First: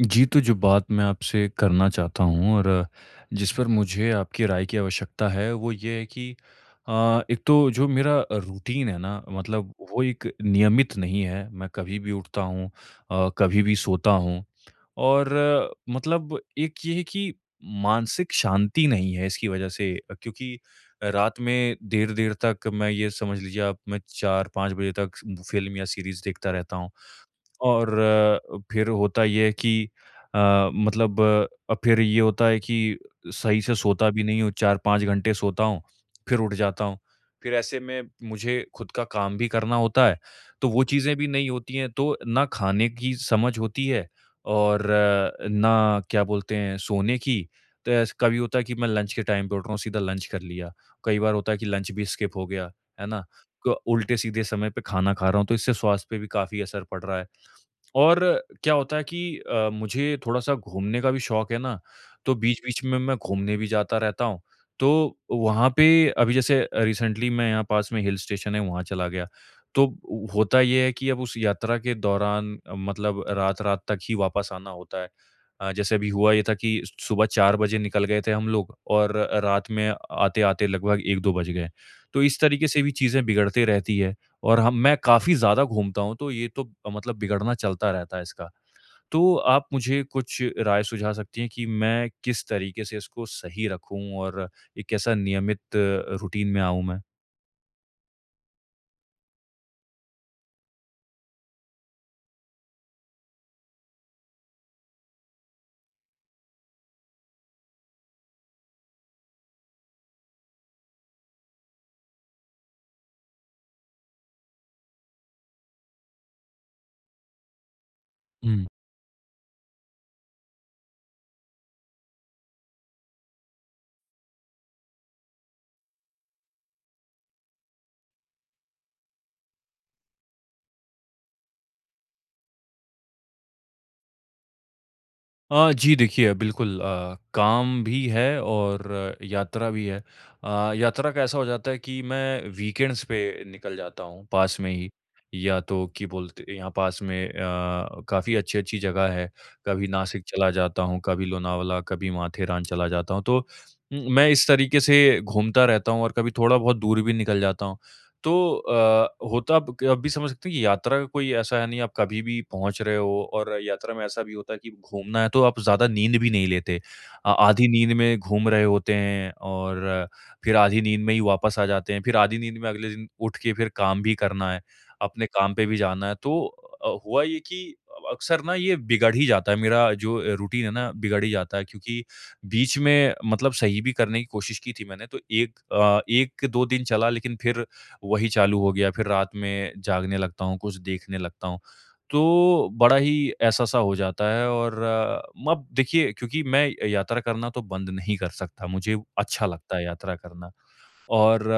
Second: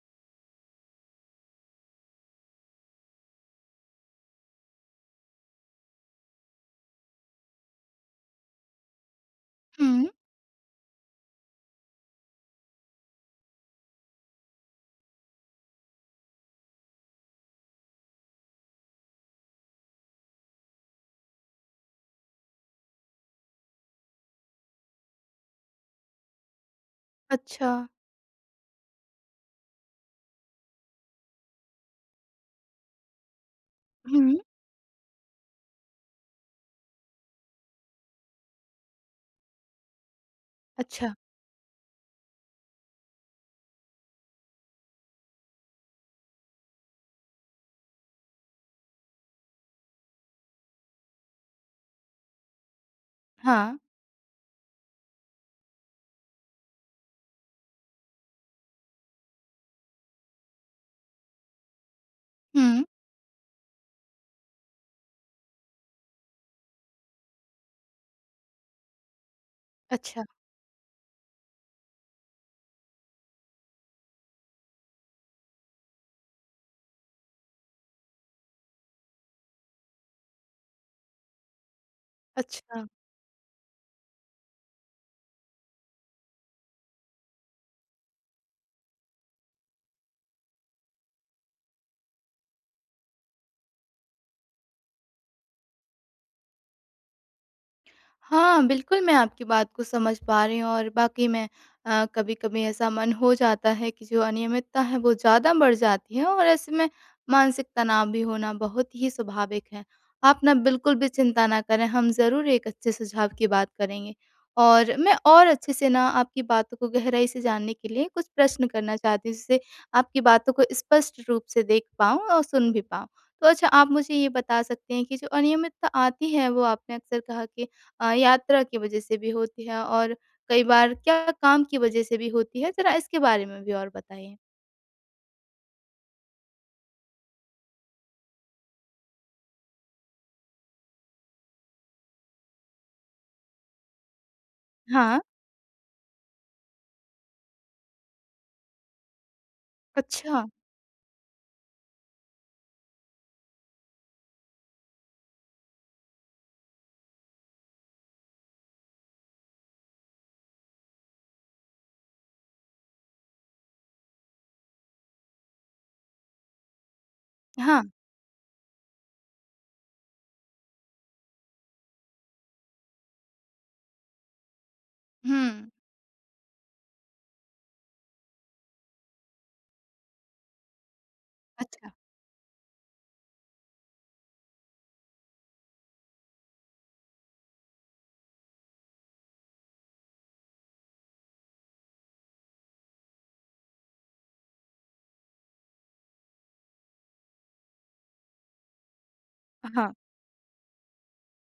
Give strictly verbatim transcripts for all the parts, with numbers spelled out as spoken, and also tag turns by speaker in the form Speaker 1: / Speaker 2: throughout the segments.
Speaker 1: जी, तो जो बात मैं आपसे करना चाहता हूँ और जिस पर मुझे आपकी राय की आवश्यकता है, वो ये है कि अ, एक तो जो मेरा रूटीन है ना, मतलब वो
Speaker 2: हुँ,
Speaker 1: एक नियमित नहीं है। मैं कभी भी उठता हूँ, अ, कभी भी सोता हूँ और अ, मतलब एक ये है कि मानसिक शांति नहीं है इसकी वजह से, अ, क्योंकि रात में देर-देर तक, मैं ये समझ लीजिए आप, मैं चार पाँच बजे तक फ़िल्म या सीरीज़ देखता रहता हूँ।
Speaker 2: अच्छा।
Speaker 1: और अ, फिर होता ये है कि अ, मतलब अ, फिर ये होता है कि सही से सोता भी
Speaker 2: हुँ,
Speaker 1: नहीं हूँ, चार पाँच घंटे सोता हूँ, फिर उठ जाता हूँ। फिर ऐसे में मुझे खुद का काम भी करना होता है, तो वो
Speaker 2: अच्छा।
Speaker 1: चीज़ें भी नहीं होती हैं, तो ना खाने की समझ होती है और अ, ना क्या बोलते हैं सोने की। तो ऐस कभी होता है कि मैं लंच के टाइम पे उठ रहा हूँ, सीधा लंच कर लिया। कई बार होता है कि लंच भी स्किप हो गया, है ना? क
Speaker 2: हाँ।
Speaker 1: उल्टे-सीधे समय पे खाना खा रहा हूँ, तो इससे स्वास्थ्य पे भी काफ़ी असर पड़ रहा है। और क्या होता है कि अ, मुझे थोड़ा-सा घूमने का भी शौक है ना, तो बीच-बीच
Speaker 2: हुँ,
Speaker 1: में मैं घूमने भी जाता रहता हूँ। तो वहाँ पे, अभी जैसे रिसेंटली, मैं यहाँ पास में हिल स्टेशन है, वहाँ चला गया। तो
Speaker 2: अच्छा,
Speaker 1: उ होता ये है कि अब उस यात्रा के दौरान, अ, मतलब रात-रात तक ही वापस आना होता है। अ, जैसे अभी हुआ ये था कि सुबह चार बजे निकल गए थे हम लोग और रात में आते-आते लगभग एक दो बज गए। तो इस तरीके से
Speaker 2: अच्छा।
Speaker 1: भी चीज़ें बिगड़ती रहती है। और हम, मैं काफ़ी ज़्यादा घूमता हूँ, तो ये तो मतलब बिगड़ना चलता रहता है इसका। तो आप मुझे कुछ राय सुझा सकती हैं कि मैं किस तरीके से इसको सही रखूँ और एक कैसा नियमित रूटीन में आऊँ मैं?
Speaker 2: हाँ, बिल्कुल, मैं आपकी बात को समझ पा रही हूँ और वाक़ई में अ, कभी-कभी ऐसा मन हो जाता है कि जो अनियमितता है वो ज़्यादा बढ़ जाती है और ऐसे में मानसिक तनाव भी होना बहुत ही स्वाभाविक है। आप ना बिल्कुल भी चिंता ना करें, हम ज़रूर एक अच्छे सुझाव की बात करेंगे। और मैं और अच्छे से ना आपकी बातों को गहराई से जानने के लिए कुछ प्रश्न करना चाहती हूँ, जिससे आपकी बातों को स्पष्ट रूप से देख पाऊँ और सुन भी पाऊँ। तो अच्छा आप मुझे ये बता सकते हैं कि जो अनियमितता आती है वो आपने अक्सर कहा कि अ, यात्रा की वजह से भी होती है और कई बार क्या काम की वजह से भी होती है? ज़रा इसके बारे में भी और बताइए।
Speaker 1: अ, जी देखिए, बिल्कुल, अ, काम भी है और आ, यात्रा भी है। अ, यात्रा का ऐसा हो जाता है कि मैं वीकेंड्स पे निकल जाता हूँ पास में ही।
Speaker 2: हाँ।
Speaker 1: या तो कि बोलते, यहाँ पास में अ, काफ़ी अच्छी-अच्छी जगह है। कभी नासिक
Speaker 2: अच्छा।
Speaker 1: चला जाता हूँ, कभी लोनावला, कभी माथेरान चला जाता हूँ। तो उम, मैं इस तरीके से घूमता रहता हूँ और कभी थोड़ा बहुत दूर भी निकल जाता हूँ। तो अ, होता अब आप भी समझ सकते हैं कि यात्रा का कोई ऐसा है नहीं, आप कभी भी पहुँच रहे हो, और यात्रा में ऐसा भी होता है कि घूमना है तो आप ज़्यादा नींद भी नहीं लेते। अ, आधी
Speaker 2: हाँ।
Speaker 1: नींद में घूम रहे होते हैं और फिर आधी नींद में ही वापस आ जाते हैं। फिर आधी नींद में अगले दिन उठ के फिर काम भी करना है, अपने काम पे
Speaker 2: हुँ।
Speaker 1: भी जाना है। तो अ, हुआ ये कि अक्सर ना ये बिगड़ ही जाता है, मेरा जो रूटीन है ना बिगड़ ही जाता है,
Speaker 2: अच्छा।
Speaker 1: क्योंकि बीच में मतलब सही भी करने की कोशिश की थी मैंने, तो 1 अ, एक दो दिन चला लेकिन फिर वही चालू हो गया, फिर रात में जागने लगता हूँ, कुछ देखने लगता हूँ। तो बड़ा ही ऐसा-सा हो जाता है। और अ, अब देखिए, क्योंकि मैं यात्रा करना तो बंद नहीं कर सकता, मुझे अच्छा लगता है
Speaker 2: हाँ।
Speaker 1: यात्रा करना। और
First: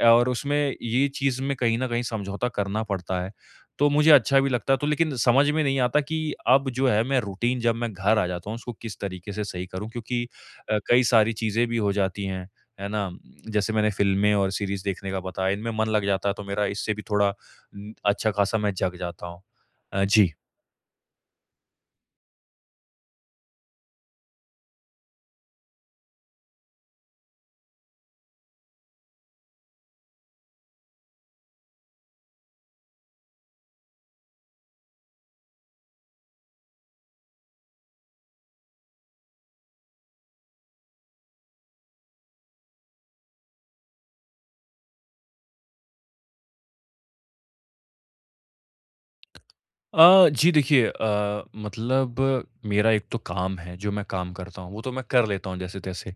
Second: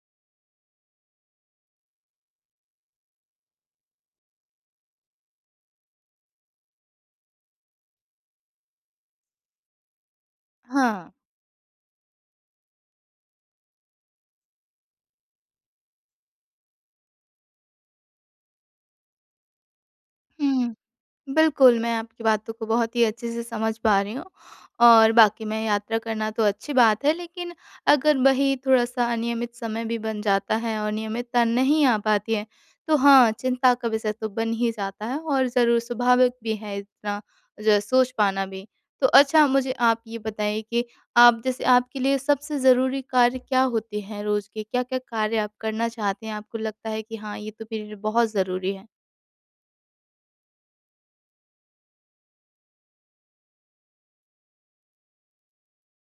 Speaker 1: अ, और उसमें ये चीज़ में कहीं न कहीं समझौता करना पड़ता है। तो मुझे अच्छा भी लगता है तो, लेकिन समझ में नहीं आता कि अब जो है, मैं रूटीन, जब मैं घर आ जाता हूँ उसको किस तरीके से सही करूँ, क्योंकि अ, कई
Speaker 2: हाँ।
Speaker 1: सारी चीज़ें भी हो जाती हैं, है ना? जैसे मैंने फ़िल्में और सीरीज़ देखने का बताया, इनमें मन लग जाता है तो मेरा इससे भी थोड़ा, उम, अच्छा-खासा मैं जग जाता हूँ। अ, जी।
Speaker 2: हुँ। बिल्कुल, मैं आपकी बातों को बहुत ही अच्छे से समझ पा रही हूँ और वाक़ई में यात्रा करना तो अच्छी बात है, लेकिन अगर वही थोड़ा-सा अनियमित समय भी बन जाता है और नियमितता नहीं आ पाती है, तो हाँ, चिंता का विषय तो बन ही जाता है और ज़रूर स्वाभाविक भी है इतना जो सोच पाना भी। तो अच्छा मुझे आप ये बताइए कि आप जैसे आपके लिए सबसे ज़रूरी कार्य क्या होते हैं रोज़ के? क्या-क्या कार्य आप करना चाहते हैं, आपको लगता है कि हाँ, ये तो मेरे लिए बहुत ज़रूरी है?
Speaker 1: अ, जी देखिए, अ, मतलब मेरा एक तो काम है जो मैं काम करता हूँ, वो तो मैं कर लेता हूँ जैसे-तैसे।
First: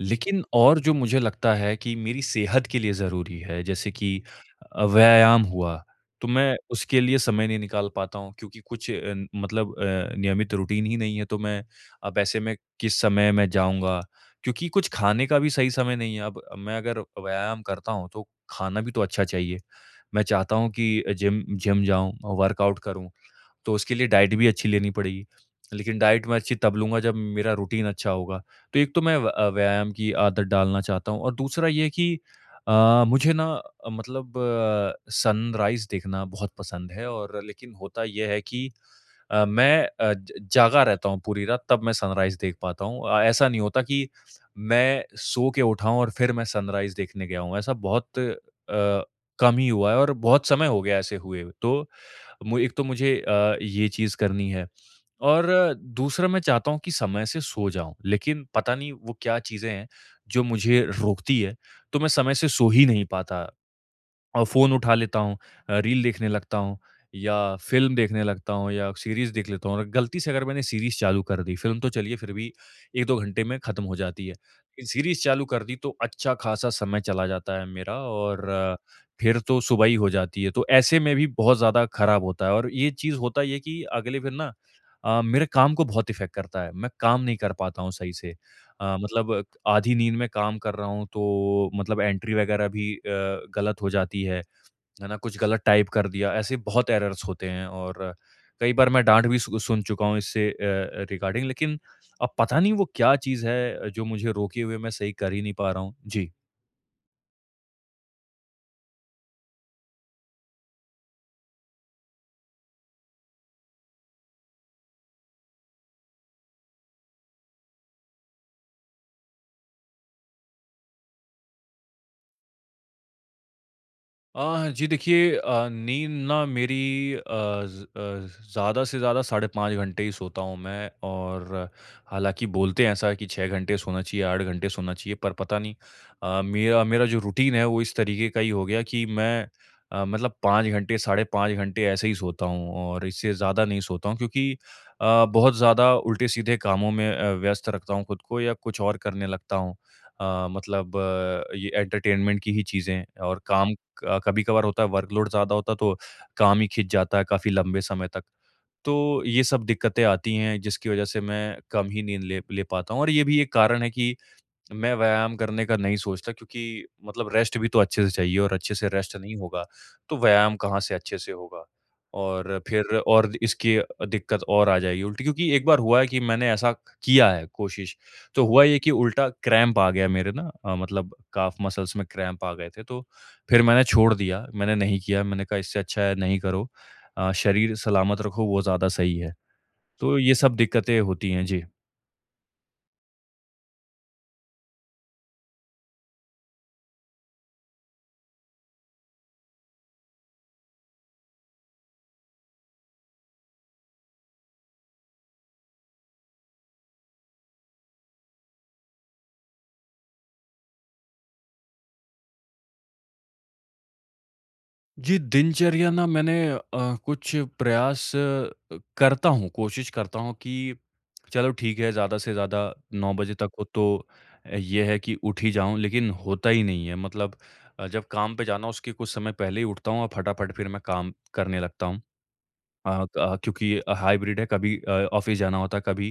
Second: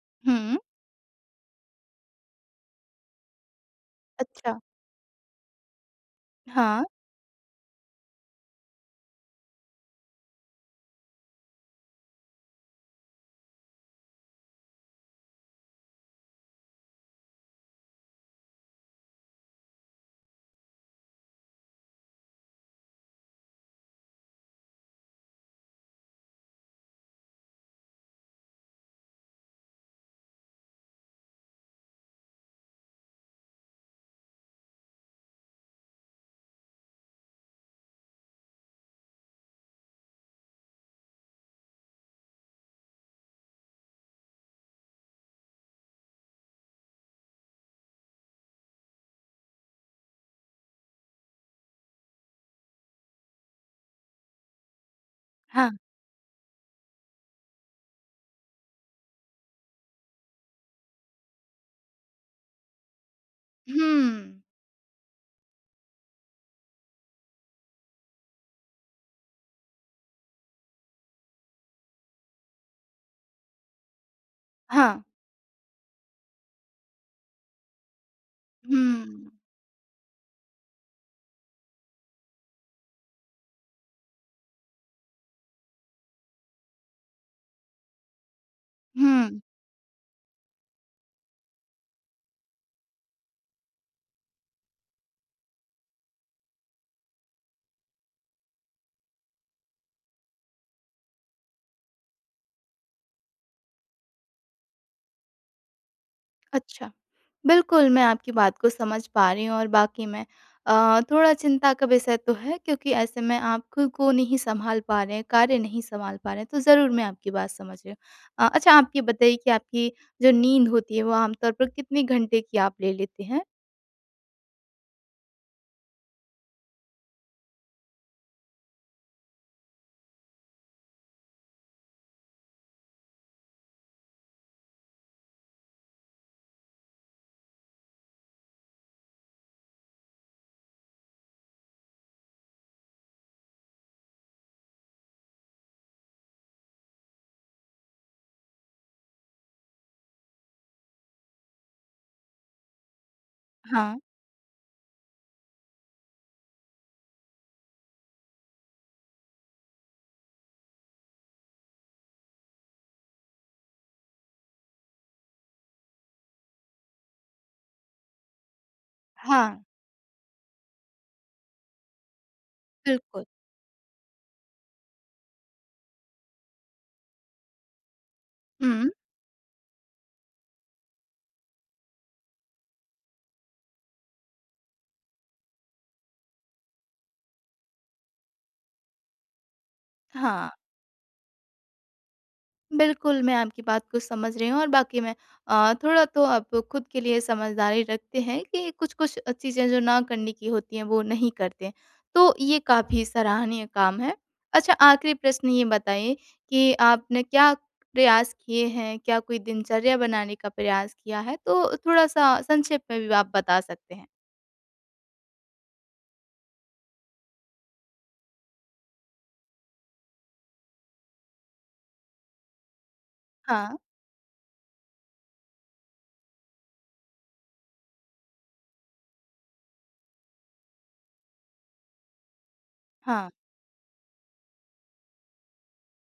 Speaker 1: लेकिन
Speaker 2: हुँ।
Speaker 1: और जो मुझे लगता है कि मेरी सेहत के लिए ज़रूरी है, जैसे कि
Speaker 2: अच्छा।
Speaker 1: अ, व्यायाम हुआ, तो मैं
Speaker 2: हाँ।
Speaker 1: उसके लिए समय नहीं निकाल पाता हूँ क्योंकि कुछ अ, न- मतलब अ, नियमित रूटीन ही नहीं है, तो मैं अब ऐसे में किस समय मैं जाऊँगा? क्योंकि कुछ खाने का भी सही समय नहीं है। अब मैं अगर व्यायाम करता हूँ तो खाना भी तो अच्छा चाहिए। मैं चाहता हूँ कि जिम जिम जाऊँ, वर्कआउट करूँ, तो उसके लिए डाइट भी अच्छी लेनी पड़ेगी। लेकिन डाइट मैं अच्छी तब लूँगा जब मेरा रूटीन अच्छा होगा। तो एक तो मैं व अ, व्यायाम की आदत डालना चाहता हूँ और दूसरा ये है कि अ, मुझे ना अ, मतलब अ, सनराइज़ देखना बहुत पसंद है और, लेकिन होता ये है कि अ, मैं अ, ज जागा रहता हूँ पूरी रात, तब मैं सनराइज़ देख पाता हूँ। अ, ऐसा नहीं होता कि मैं सो के उठा हूँ और फिर मैं सनराइज़ देखने गया हूँ। ऐसा बहुत अ, कम ही हुआ है और बहुत समय हो गया ऐसे हुए। तो मु एक तो मुझे अ, ये चीज़ करनी है और अ,
Speaker 2: हाँ।
Speaker 1: दूसरा मैं चाहता हूँ कि समय से सो जाऊँ, लेकिन पता नहीं वो क्या चीज़ें हैं, जो मुझे रोकती है, तो मैं समय से सो ही नहीं पाता।
Speaker 2: हुँ।
Speaker 1: और फ़ोन उठा लेता हूँ, अ, रील देखने लगता हूँ या फ़िल्म देखने लगता हूँ या सीरीज़ देख लेता हूँ, और गलती से अगर मैंने सीरीज़ चालू कर दी, फ़िल्म तो चलिए फिर भी एक दो घंटे में ख़त्म हो जाती है। लेकिन
Speaker 2: हाँ।
Speaker 1: सीरीज़ चालू कर दी तो अच्छा ख़ासा समय चला जाता है मेरा, और अ,
Speaker 2: हुँ।
Speaker 1: फिर तो सुबह ही हो जाती है। तो ऐसे में भी बहुत ज़्यादा ख़राब होता है, और ये चीज़, होता ये है कि अगले दिन ना अ, मेरे काम को बहुत इफ़ेक्ट करता है। मैं काम नहीं कर पाता हूँ सही से। अ, मतलब
Speaker 2: हुँ,
Speaker 1: आधी नींद में काम कर रहा हूँ, तो मतलब एंट्री वग़ैरह भी अ, गलत हो जाती है। है ना, कुछ गलत टाइप कर दिया, ऐसे बहुत एरर्स होते हैं। और कई बार मैं डाँट भी सु सुन चुका हूँ इससे, अ, रिगार्डिंग, लेकिन अब पता नहीं वो क्या चीज़ है, जो मुझे रोके हुए मैं सही कर ही नहीं पा रहा हूँ? जी।
Speaker 2: अच्छा। बिल्कुल, मैं आपकी बात को समझ पा रही हूँ और वाक़ई में अ, थोड़ा चिंता का विषय तो है क्योंकि ऐसे में आप खुद को नहीं सँभाल पा रहे हैं, कार्य नहीं सँभाल पा रहे हैं, तो ज़रूर मैं आपकी बात समझ रही हूँ। अ, अच्छा आप ये बताइए कि आपकी जो नींद होती है, वो आमतौर पर कितने घंटे की आप ले लेते हैं?
Speaker 1: अ, जी देखिए, अ, नींद ना मेरी अ, ज- अ, ज़्यादा से ज़्यादा साढ़े पाँच घंटे ही सोता हूँ मैं। और हालांकि बोलते हैं ऐसा कि छः घंटे सोना चाहिए, आठ घंटे सोना चाहिए, पर पता नहीं अ, मेरा मेरा जो रूटीन है वो इस तरीके का ही हो गया कि मैं अ, मतलब पाँच घंटे, साढ़े पाँच घंटे ऐसे ही सोता हूँ और इससे ज़्यादा नहीं सोता हूँ, क्योंकि अ, बहुत ज़्यादा उल्टे सीधे कामों में अ, व्यस्त रखता हूँ खुद को, या कुछ और करने लगता हूँ, अ, मतलब अ, ये एंटरटेनमेंट की ही चीज़ें और काम।
Speaker 2: हाँ।
Speaker 1: अ, कभी-कभार होता है वर्कलोड ज़्यादा होता है, तो काम ही खिंच जाता है काफ़ी लंबे समय तक। तो ये सब दिक्कतें आती हैं जिसकी वज़ह से मैं कम ही नींद ले ले पाता हूँ, और ये भी एक कारण है कि मैं व्यायाम करने का नहीं सोचता, क्योंकि मतलब रेस्ट भी तो अच्छे से चाहिए, और अच्छे से रेस्ट नहीं
Speaker 2: हाँ,
Speaker 1: होगा तो व्यायाम कहाँ से अच्छे से होगा, और फिर
Speaker 2: बिल्कुल।
Speaker 1: और इसकी दिक्कत और आ जाएगी उल्टी, क्योंकि एक बार हुआ है कि मैंने ऐसा किया है कोशिश, तो हुआ ये
Speaker 2: हुँ,
Speaker 1: कि उल्टा क्रैम्प आ गया मेरे ना, अ, मतलब काफ मसल्स में क्रैम्प आ गए थे। तो फिर मैंने छोड़ दिया, मैंने नहीं किया, मैंने कहा इससे अच्छा है नहीं करो, अ, शरीर सलामत रखो वो ज़्यादा सही है। तो ये सब
Speaker 2: हाँ।
Speaker 1: दिक्कतें होती हैं जी।
Speaker 2: बिल्कुल, मैं आपकी बात को समझ रही हूँ और बाकी मैं अ, थोड़ा तो आप खुद के लिए समझदारी रखते हैं कि कुछ-कुछ चीज़ें जो ना करने की होती हैं, वो नहीं करते। तो ये काफ़ी सराहनीय काम है। अच्छा आखिरी प्रश्न ये बताइए कि आपने क्या प्रयास किए हैं? क्या कोई दिनचर्या बनाने का प्रयास किया है? तो थोड़ा-सा संक्षेप में भी आप बता सकते हैं।
Speaker 1: जी, दिनचर्या ना मैंने अ, कुछ प्रयास अ, करता हूँ, कोशिश करता हूँ कि चलो ठीक है, ज़्यादा से ज़्यादा नौ बजे तक हो
Speaker 2: हाँ,
Speaker 1: तो अ, ये है कि उठ ही जाऊँ, लेकिन होता ही नहीं है। मतलब अ, जब काम पे जाना, उसके कुछ समय पहले ही उठता हूँ और फटाफट फिर मैं काम करने लगता हूँ। अ, क
Speaker 2: हाँ,
Speaker 1: आ, क्योंकि अ, हाइब्रिड है, कभी अ, ऑफ़िस जाना होता है, कभी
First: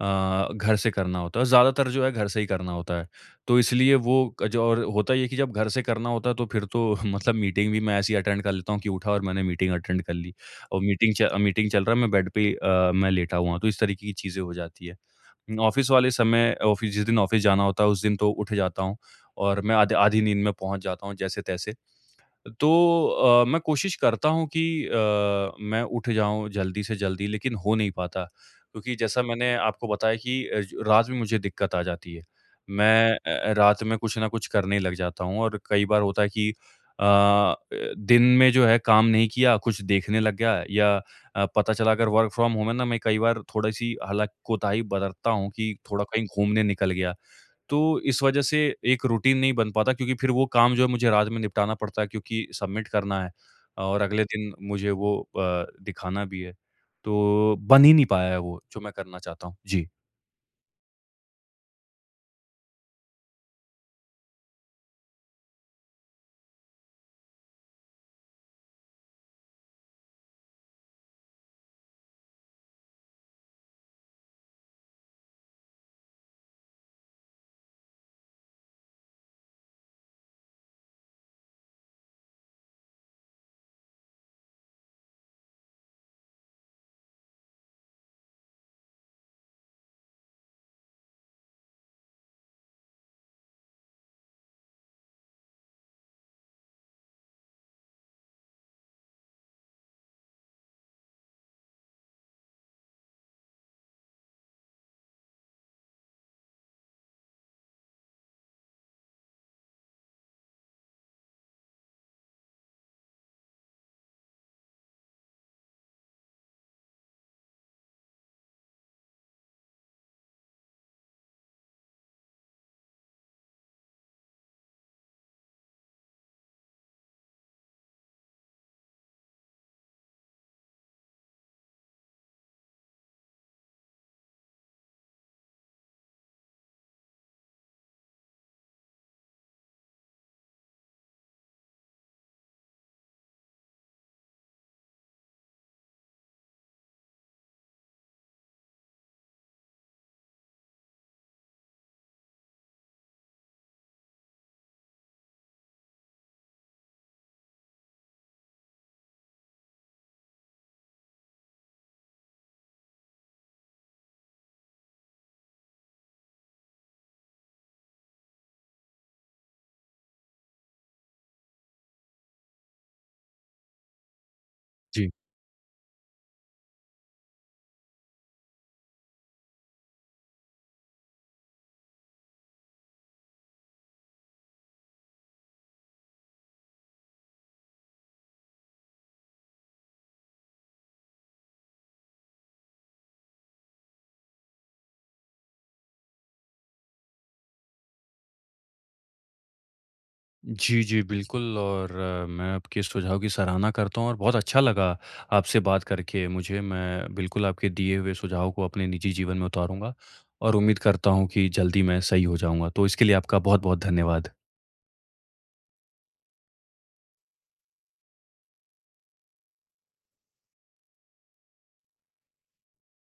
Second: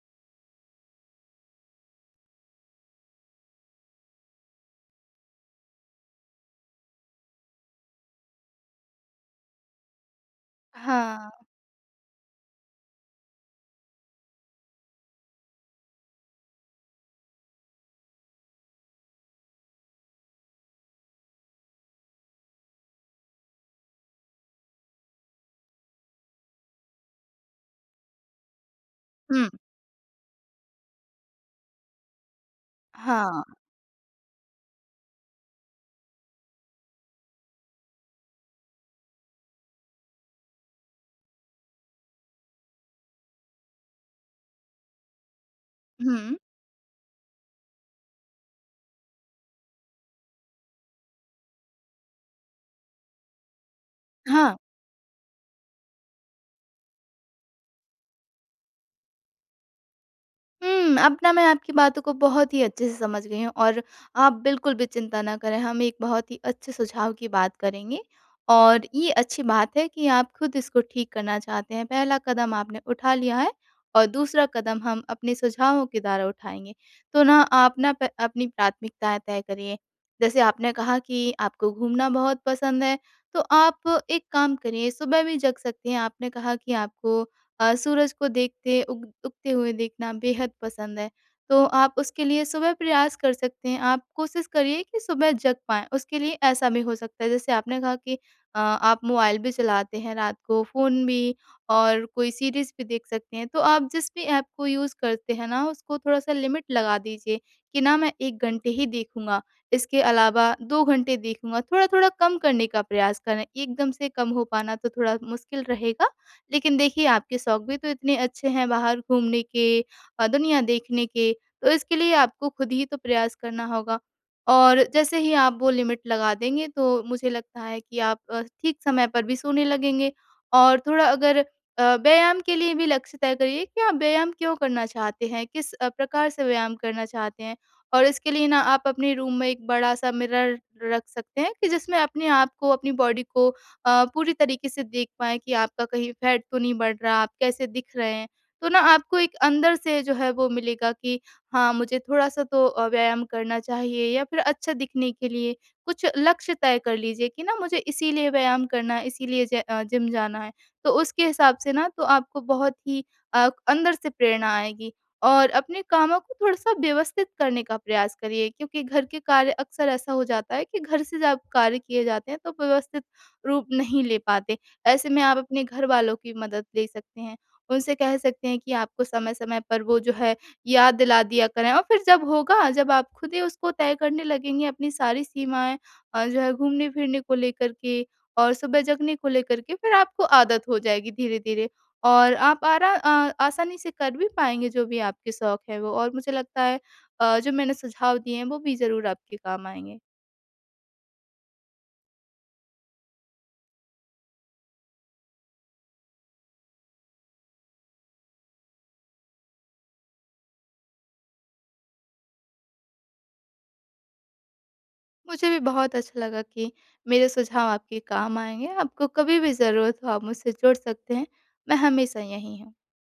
Speaker 1: अ, घर से करना होता है। ज़्यादातर जो है घर से ही करना होता है। तो इसलिए वो क जो और होता ये है कि जब घर से करना होता है तो फिर तो मतलब मीटिंग भी मैं ऐसी अटेंड कर लेता हूँ कि उठा और मैंने मीटिंग अटेंड कर ली, और मीटिंग
Speaker 2: हाँ,
Speaker 1: च मीटिंग चल रहा है, मैं बेड पे ही अ, मैं लेटा हुआ हूँ। तो इस तरीके की चीज़ें हो जाती है। ऑफ़िस वाले समय, ऑफ़िस जिस दिन ऑफ़िस जाना होता है उस दिन तो उठ जाता हूँ, और मैं आध आधी नींद में पहुँच जाता हूँ जैसे-तैसे। तो अ, मैं कोशिश करता हूँ कि अ, मैं उठ जाऊँ जल्दी से जल्दी, लेकिन हो नहीं पाता, क्योंकि जैसा
Speaker 2: हुँ,
Speaker 1: मैंने आपको बताया कि अ, ज रात में मुझे दिक्कत आ जाती है। मैं
Speaker 2: हाँ,
Speaker 1: अ अ, रात में कुछ ना कुछ करने लग जाता हूँ, और कई बार होता है कि अ अ, दिन में जो है काम नहीं किया, कुछ देखने लग गया, या अ, पता चला अगर वर्क फ्रॉम होम है ना, मैं कई बार थोड़ी-सी हालाँकि कोताही बरतता हूँ कि थोड़ा कहीं
Speaker 2: हुँ,
Speaker 1: घूमने निकल गया। तो इस वजह से एक रूटीन नहीं बन पाता, क्योंकि फिर वो काम जो है मुझे रात में निपटाना पड़ता है, क्योंकि सबमिट करना है और अगले दिन
Speaker 2: हाँ।
Speaker 1: मुझे वो अ, दिखाना भी है। तो बन ही नहीं पाया है वो जो मैं करना चाहता हूँ। जी।
Speaker 2: हुँ, अब ना मैं आपकी बातों को बहुत ही अच्छे से समझ गई हूँ और आप बिल्कुल भी चिंता ना करें, हम एक बहुत ही अच्छे सुझाव की बात करेंगे। और ये अच्छी बात है कि आप खुद इसको ठीक करना चाहते हैं, पहला कदम आपने उठा लिया है और दूसरा कदम हम अपने सुझावों के द्वारा उठाएँगे। तो ना आप ना प अपनी प्राथमिकताएँ तय करिए, जैसे आपने कहा कि आपको घूमना बहुत पसंद है, तो आप एक काम करिए, सुबह भी जग सकती हैं, आपने कहा कि आपको अ, सूरज को देखते उग उगते हुए देखना बेहद पसंद है। तो आप उसके लिए सुबह प्रयास कर सकते हैं। आप कोशिश करिए कि सुबह जग पाएँ, उसके लिए ऐसा भी हो सकता है जैसे आपने कहा कि अ, आप मोबाइल भी चलाते हैं रात को, फ़ोन भी और कोई सीरीज़ भी देख सकते हैं। तो आप जिस भी ऐप को यूज़ करते हैं ना, उसको थोड़ा-सा लिमिट लगा दीजिए कि ना मैं एक घंटे ही देखूँगा, इसके अलावा दो घंटे देखूँगा। थोड़ा-थोड़ा कम करने का प्रयास करें, एकदम से कम हो पाना तो थोड़ा मुश्किल रहेगा। लेकिन देखिए आपके शौक भी तो इतने अच्छे हैं बाहर घूमने के अ, दुनिया देखने के, तो इसके लिए आपको खुद ही तो प्रयास करना होगा। और जैसे ही आप वो लिमिट लगा देंगे तो मुझे लगता है कि आप अ, ठीक समय पर भी सोने लगेंगे और थोड़ा अगर अ, व्यायाम के लिए भी लक्ष्य तय करिए कि आप व्यायाम क्यों करना चाहते हैं, किस अ, प्रकार से व्यायाम करना चाहते हैं। और इसके लिए ना आप अपने रूम में एक बड़ा-सा मिरर रख सकते हैं कि जिसमें अपने आप को, अपनी बॉडी को अ, पूरी तरीके से देख पाएँ कि आपका कहीं फैट तो नहीं बढ़ रहा, आप कैसे दिख रहे हैं। तो ना आपको एक अंदर से जो है वो मिलेगा कि हाँ, मुझे थोड़ा-सा तो अ, व्यायाम करना चाहिए या फिर अच्छा दिखने के लिए कुछ लक्ष्य तय कर लीजिए कि ना मुझे इसीलिए व्यायाम करना है, इसीलिए ज अ, जिम जाना है। तो उसके हिसाब से ना तो आपको बहुत ही अ, अंदर से प्रेरणा आएगी। और अपने कामों को थोड़ा-सा व्यवस्थित करने का प्रयास करिए क्योंकि घर के कार्य अक्सर ऐसा हो जाता है कि घर से जब कार्य किए जाते हैं तो व्यवस्थित रूप नहीं ले पाते। ऐसे
Speaker 1: जी।
Speaker 2: में आप अपने घरवालों की मदद ले सकते हैं। उनसे कह सकते हैं कि आपको समय-समय पर वो जो है याद दिला दिया करें और फिर जब होगा, जब आप खुद ही उसको तय करने लगेंगे अपनी सारी सीमाएँ अ, जो है घूमने-फिरने को लेकर के और सुबह जगने को लेकर के फिर आपको आदत हो जाएगी धीरे-धीरे और आप आरा अ, आसानी से कर भी पाएँगे जो भी आपके शौक है वो और मुझे लगता है अ, जो मैंने सुझाव दिए हैं वो भी ज़रूर आपके काम आएँगे।
Speaker 1: जी, जी, बिल्कुल। और अ, मैं आपके इस सुझाव की सराहना करता हूँ और बहुत अच्छा लगा आपसे बात करके मुझे। मैं बिल्कुल आपके दिए हुए सुझाव को अपने निजी जीवन में उतारूँगा और उम्मीद करता हूँ कि जल्दी मैं सही हो जाऊँगा। तो इसके लिए आपका बहुत-बहुत धन्यवाद।
Speaker 2: मुझे भी बहुत अच्छा लगा कि मेरे सुझाव आपके काम आएँगे। आपको कभी भी ज़रूरत हो आप मुझसे जुड़ सकते हैं। मैं हमेशा यहीं हूँ।